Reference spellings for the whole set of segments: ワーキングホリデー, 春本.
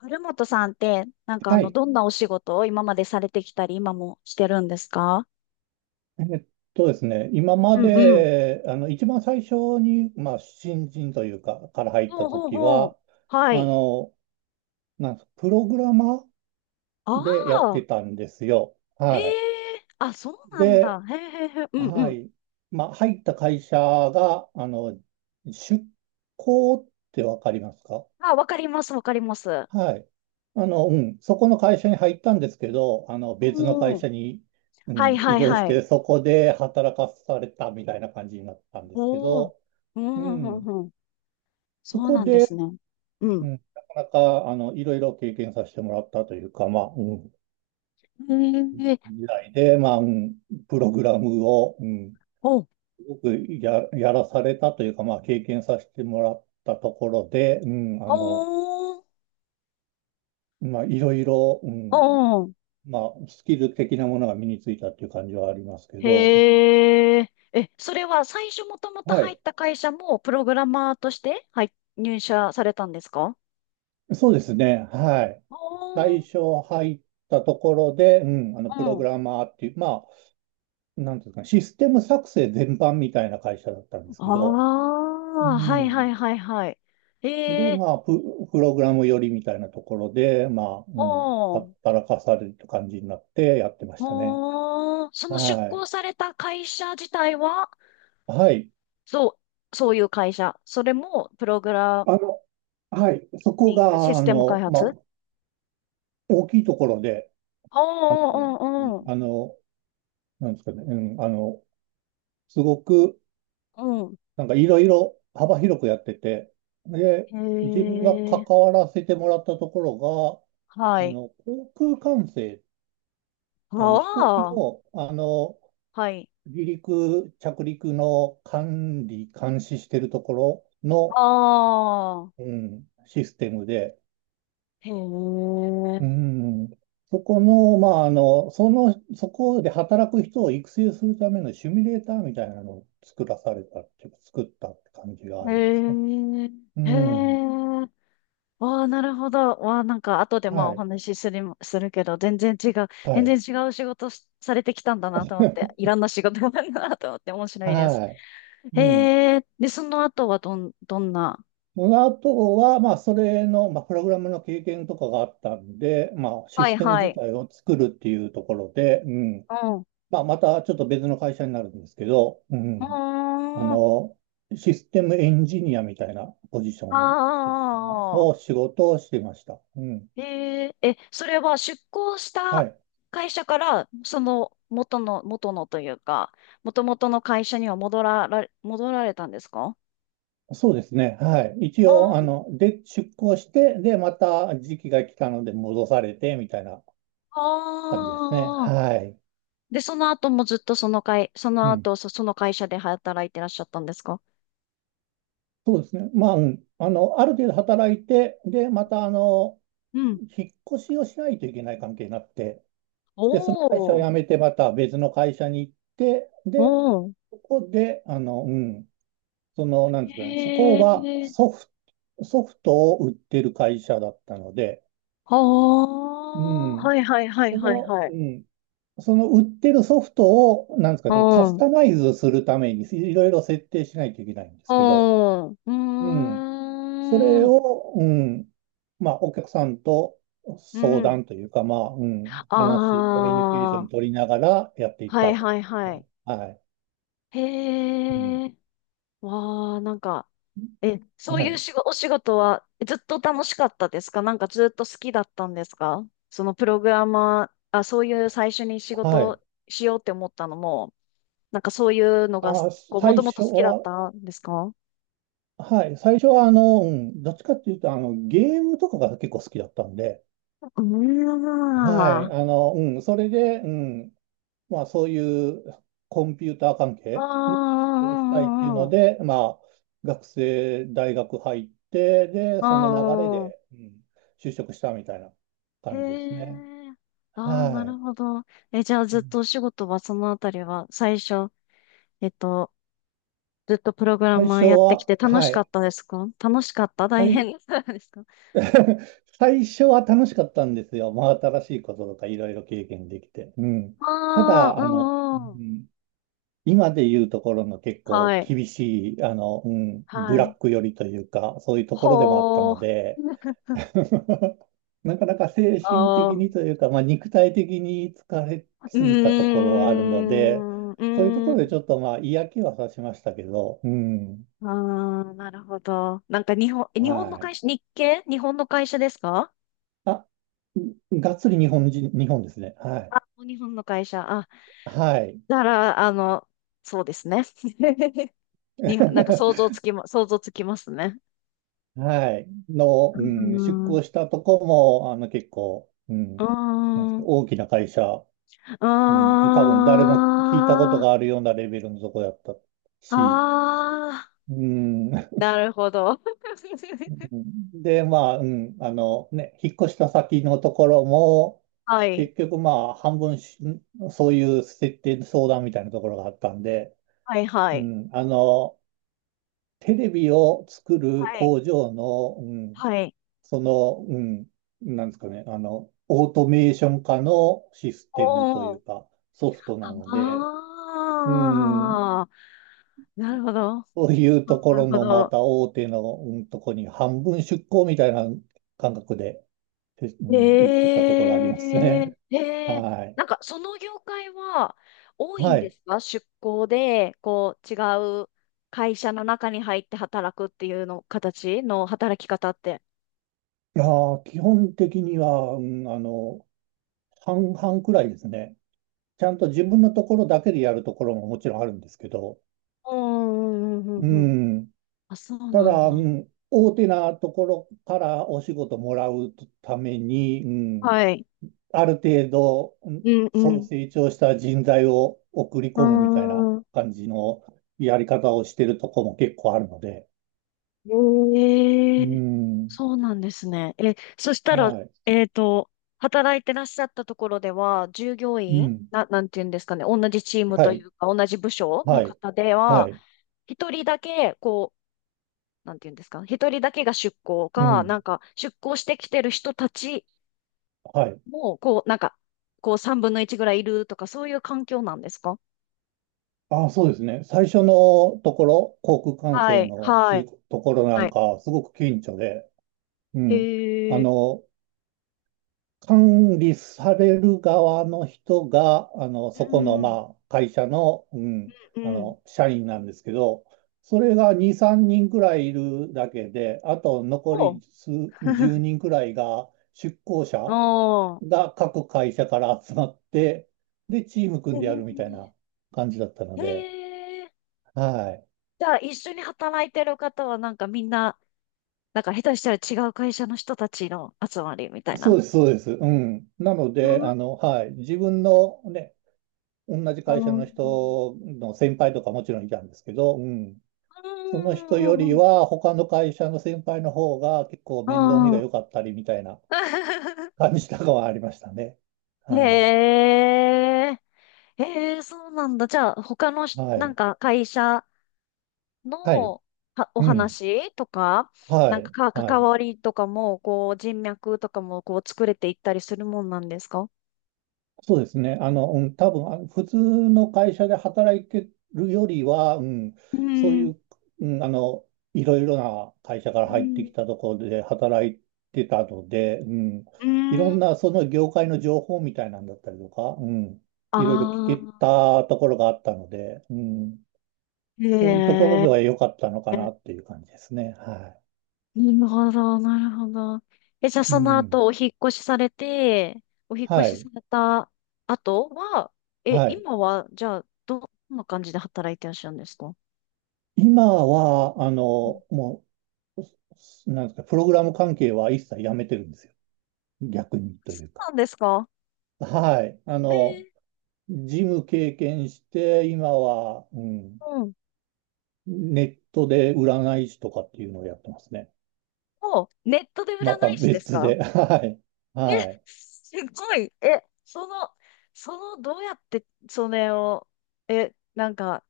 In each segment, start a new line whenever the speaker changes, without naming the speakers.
春本さんって、なんか
はい。
どんなお仕事を今までされてきたり、今もしてるんですか？
えっとですね、今
う
ま
んうん。
で、一番最初に、新人というか、から入っ
ほ
た
うほう
時
ほう。
は、
は
あ
い。
の、なんすか、プログラマー
あ
でやって
あ、
たんですよ。
へ
はい。
え、あ、そうなん
で、
だ。へえへえへえ。うんう
は
ん。
い。入った会社が、出向ってわかりますか？
あ、わかります、わかります。
はい。そこの会社に入ったんですけど、あの、別の
お
会
お、
社に、う
はい
ん、移
はい
動し
はい。
て、そこで働かされたみたいな感じになったんですけ
おお、
ど、
う
う
ん、うん、う
ん、
ん。うん、
そ
そう
こ
なんです
で、
ね。う
う
ん。
ん、なかなか、いろいろ経験させてもらったというか、
へえ、
時代で、プログラムを、
お、
すごくやらされたというか、まあ、経験させてもらったところで、
おお、
まあ、いろいろ、
おお。
まあ、スキル的なものが身についたっていう感じはありますけど、
へえ。え、それは最初もともと
は
入っ
い。
た会社もプログラマーとして入社されたんですか？
そうですね。はい。
お
最
ー、
初入ったところで、
う
プログ
ん。
ラマーっていう、まあ、なんていうんですかね、システム作成全般みたいな会社だったんですけど、
あ
う
あ、はいは
ん。
いはいはい。
で、
ええ、
プログラム寄りみたいなところで、
おー、
働かされる感じになってやってましたね。
おー、その出
は
向
い。
された会社自体は、
はい。
そう、そういう会社。それもプログラ
あの、はい。そこ
ミングシ
が、
ステム開発。
大きいところで、
おー、お
うん
んおー。
あの、なんですかね、うん、あの、すごく、なんかいろいろ幅広くやってて、で、
う
自分が
ん。へ
関
え、
わらせてもらったところ
は
が、
い。
航空管制、
あ
飛行機
あ、
の、
はい。
離陸、着陸の管理、監視してるところの、
ああ、
うん、システムで、
へえ、
うん。そこの、そこで働く人を育成するためのシミュレーターみたいなのを作らされたっていうか、作ったって感じがあ
へ
りますね。
え、
う
へ
ん。
え、わあ、なるほど。わあ、なんか、後でまあ
は
お
い。
話しするけど、全然違う、
は
全然
い。
違う仕事しされてきたんだなと思って、い ろんな仕事があるなと思って、面白いです。
はい。うん。
へえ、で、その後はどんな。
あとは、それの、まあ、プログラムの経験とかがあったんで、まあ、シ
は
ス
い
テム
は
自
い。
体を作るっていうところで、うん。
うん。う
まあ、またちょっと別の会社になるんですけど、う
ー
ん。あ
ん。あ
の、システムエンジニアみたいなポジションというの
あ、
を仕事をしてました。うん。
へえ、え、それは出向し
は
た
い。
会社から、その、元のというか、元々の会社には戻られたんですか？
そうですね。はい。一応、
あ
出向して、で、また時期が来たので戻されて、みたいな感じですね。
あー。
はい。
で、その後もずっとその会、そ
う
の
ん。
後、その会社で働いてらっしゃったんですか？
そうですね。まあ、うん。あの、ある程度働いて、で、また、
うん。
引っ越しをしないといけない関係になって、
お
で、その会社を
お、
辞めて、また別の会社に行って、
お
で、
お。
ここで、あの、うん、その、なんですかね、そこ
へ
は
え、
ソフトを売ってる会社だったので、
は
う
あ、
ん。
はいはいはい
そ
はい
の、
はい。
うん。その売ってるソフトを、なんですか
う
ね、カス
ん、う
タマイズするためにいろいろ設定しないといけないんですけど、
ん、う
うん。そ
ー
れ
ん、
を、うん。まあ、お客さんと
う
相
ん。
談というか、
あ
話、コミュニケーション
あ。
取りながらやっていっ
は
た
い
って
は
感
い
じで
は
す
い。
ね。はい。うん。
へえ、わあ、なんか、え、そう
は
いう
い。
仕事、お仕事はずっと楽しかったですか？なんかずっと好きだったんですか？そのプログラマー、あ、そういう最初に仕
はい。
事しようって思ったのも、なんかそういうのが、
あー、
こう、も
最
ともと
初
好きだっ
は、
たんですか？
はい、最初はどっちかっていうと、あの、ゲームとかが結構好きだったんで、
うー
はい、
ん。
それで、うん、まあそういうコンピューター関
ああ、う
係の仕事をしたいってい
ん
う
うんう
の
ん。
で、まあ学生、大学入って、で、その流れ
あ
で、うん、就職したみたいな
あ、へ
感じですね。
え。ああ、
は
なる
い。
ほど。え、じゃあ
う
ずっ
ん
とお仕事はそのあたりは最初、えっと、ずっとプログラ
最
マー
初
やってき
は、
て楽し
は
か
い。
ったですか？楽しかった？
は
大
い。
変だったですか？
最初は楽しかったんですよ。真新しいこととかいろいろ経験できて。うん。た
あ
だ、
あー、うんう
う
ん。
ん、今で言うところの結構
はい。
厳しい、ブ
は
ラッ
い。
ク寄りというか、そういうところでもあった
ほ
の
ー。
で、なかなか精神
ああ、
的
う
にというか、まあ、肉体的に疲れ
ー
すぎたところはあるので、
ん、う
そういうとこ
ー
ろで
ん。
ちょっとまあ嫌気はさしましたけど、うん。
ああ、なるほど。なんか
は
日本の会
い。
社、日系日本の会社ですか？
あ、がっつり日本人、日本ですね。はい。
あ、日本の会社。あ、
はい。
だから、そうですね。なんか想像つ きま、想像つきますね。
はい。の、
う
うん、出
ー
向
ん。
したとこも、結構、う
う
ん、なんで
ー
すか
ん。
大きな会社、うん、多分誰も聞いたこと
あ
があるようなレベルのとこだった
あ、
し、
ああ、
うん、
なるほど。
で、引っ越した先のところも、
はい、
結局、まあ、半分し、そういう設定相談みたいなところがあったんで、
はい、は
う
い、
ん、あの、テレビを作る
はい。
工場の、うん、
はい。
その、うん、なんですかね、あの、オートメーション化のシス
お
テムという
お、
か、ソフトなので、うん、
ああ、なるほど、
そういうとこ
なる
ろ
ほ
のま
ど。
た大手の、うん、とこに半分出向みたいな感覚で、えう
え
ん、行ってたところあります
え、
ね。
え え、
はい。
なんかその業界は多いん
は
で
い。
すか？出向で、こう、違う会社の中に入って働くっていうの、形の働き方って。
いやー、基本的には、半々くらいですね。ちゃんと自分のところだけでやるところももちろんあるんですけど、
うん、うん、う
う
ん、うん。うん。
ん、
あ、そう
た
なんだ。
だ、うん、大手なところからお仕事もらうために、うん、
はい。
ある程度、
うんう
そう
ん。
成長した人材を送り
あ
込むみたいな
ー
感じのやり方をしてるとこも結構あるので、
ん、え
う
え、
ん、
そうなんですね。え、そしたら、
はい、
えっと、働いてらっしゃったところでは、従業
う
員、
ん、
なんていうんですかね、同じチーム
は
とい
い、
うか、同じ部署の
はい、
方で
は
は、
い、
一人だけ、こう、なんていうんですか、一人だけが出向
う
か、な
ん、
んか、出向してきてる人たち
はい。
も、こう、なんか、こう、三分の一ぐらいいるとか、そういう環境なんですか？
あ、そうですね。最初のところ、航空管
は
制
い、
の
は
し
い、
ところな
は
ん
い。
か、すごく顕著で、うん。あ
へえ、
の、管理される側の人が、
う
そこの、
ん、
まあ、会社の、
うん。
社員なんですけど、それが2、3人くらいいるだけで、あと残
おう。
り数10 人くらいが、出向
お
者
ー
が各会社から集まって、で、チーム
え
組んでやるみたい
ー
な感じだったの
へ
で、
え。
はい。
じゃあ、一緒に働いてる方は、なんかみんな、なんか下手したら違う会社の人たちの集まりみたい
そう
な。
です、そうです。うん。なの
う
で、
ん
あの、はい。自分のね、同じ
う
会社
ん
の
う
人の先輩とかもちろんいたんですけど、うん。その人よりは他の会社の先輩の方が結構面倒見
ん。う
が
ん。
良かったりみたいな 感じとかはありましたね。はい。
へえ。へえ、そうなんだ。じゃあ、他のし、
は
なん
い。
か会社
はい。
のはお
うん。
話とか、な
は
んか
い。
か
は
関
い。
わりとかも、こう、人脈とかも、こう、作れていったりするもんなんですか？
そうですね。多分、あの、普通の会社で働いてるよりは、うん、
う
そうい
ん、
う、うん、あの、いろいろな会社か
う
ら入って
ん、
きたところで働いてたので、うん、
う
いろ
ん。
んなその業界の情報みたいなんだったりとか、うん、
あ
いろいろ聞け
あ、
たところがあったので、うん、
へ
そういうところで
え。
は良かったのかなっていう感じですね。は
なるほど、なるほど。え、じゃあ
い。う
その
ん。
後お引っ越しされて、お引っ越
は
しさ
い。
れた後は、え、
はい。
今は、じゃあ、どんな感じで働いてらっしゃるんですか？
今は、
うん。
もなんですか、プログラム関係は一切やめてるんですよ。逆にとい
そ
うか。
うなんですか？
はい。あ
え
の、
ー、
事務経験して、今は、うん、
うん。
ネットで占い師とかっていうのをやってますね。
もう、ネットで占
また
い師です
別
か？
で。はい。
え、
はい。
すごい。え、その、どうやって、それを、え、なんか、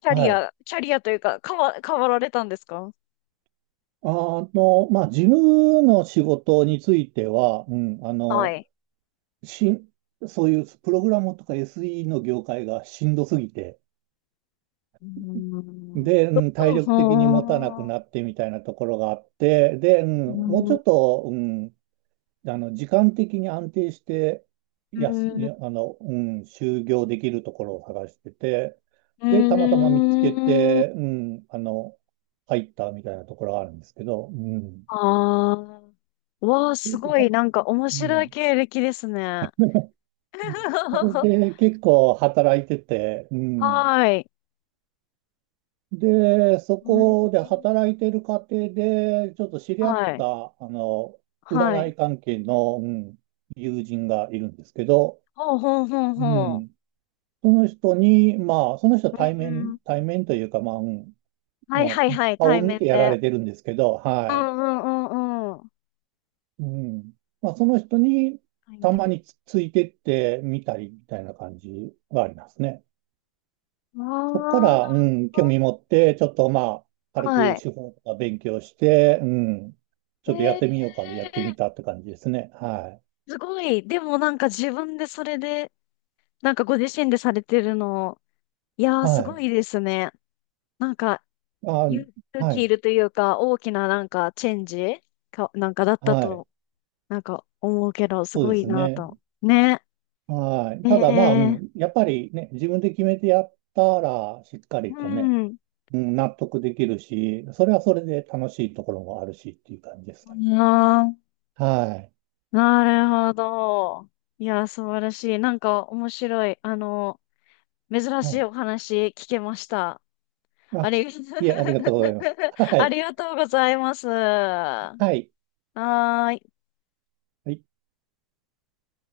キャ
は
リ
い。
ア、キャリアというか、変わられたんですか？
あの、まあ、事務の仕事については、
はい。
しん、そういうプログラムとか SE の業界がしんどすぎて、
うーん。
で、う
ど
ん、体
どう
力的に持たなく
は
な
あ。
ってみたいなところがあって、で、うん、
う
もうちょ
ー
っと、うん、あの時間的に安定して
ん。
やす、やあの、うん、就業できるところを探してて、で、たまた
う
ま見つけ
ーん。
て、うん、あの、入ったみたいなところがあるんですけど、うん。
ああ。わあ、すごい、なんか面
う
白い
ん。
経歴ですね。
うんそ れで結構働いてて、うん。
はーい。
で、そ
うー
こで
ん。
働いてる過程で、ちょっと知り合っ
はい。
た、あの、
は
占
い。
い関係の、うん、友人がいるんですけど、
ほうほうほう
う
ほ
ん、その人に、まあ、その人は
う。うーん。
対面というか、
は
ま
い
あ、
はいはい、
顔を
対
見て
面
やら
で。
れてるんですけど、
う
はい。
んうんうんうん。
うん。まあ、その人に、
対面
た
で。
まにつ、ついてってみたりみたいな感じはありますね。そこか
わあ、な
ら、う
る
ん、興味持って、ちょっとまあ、
ほど。
軽
は
く
い。
手法とか勉強して、うん、ちょっとやって
え
みようかでやって
え、
みたって感じですね。はい。
すごい。でもなんか自分でそれで、なんかご自身でされてるの、いやー
は
すご
い。
いですね。なんか
あ、
勇
は
気い
い。
るというか、大きななんかチェンジか、なんかだった
はい。
と、なんか思うけど、す
そう
ご
で
い
す
な
ね。
と。ね。
はい。
え
ただまあ、う
え。
ん、やっぱりね、自分で決めてやったら、しっか
う
りとね、
ん。
うん、納得できるし、それはそれで楽しいところもあるしっていう感じですかね。
なあ、
はい。
なるほど。いやー素晴らしい。なんか面白い。あの、珍
は
しい
い。
お話聞けました。あ
あ、
りが、
いえ、ありがとうございます。は
あ
い。
りがとうございます。
はい。
はーい。
はい。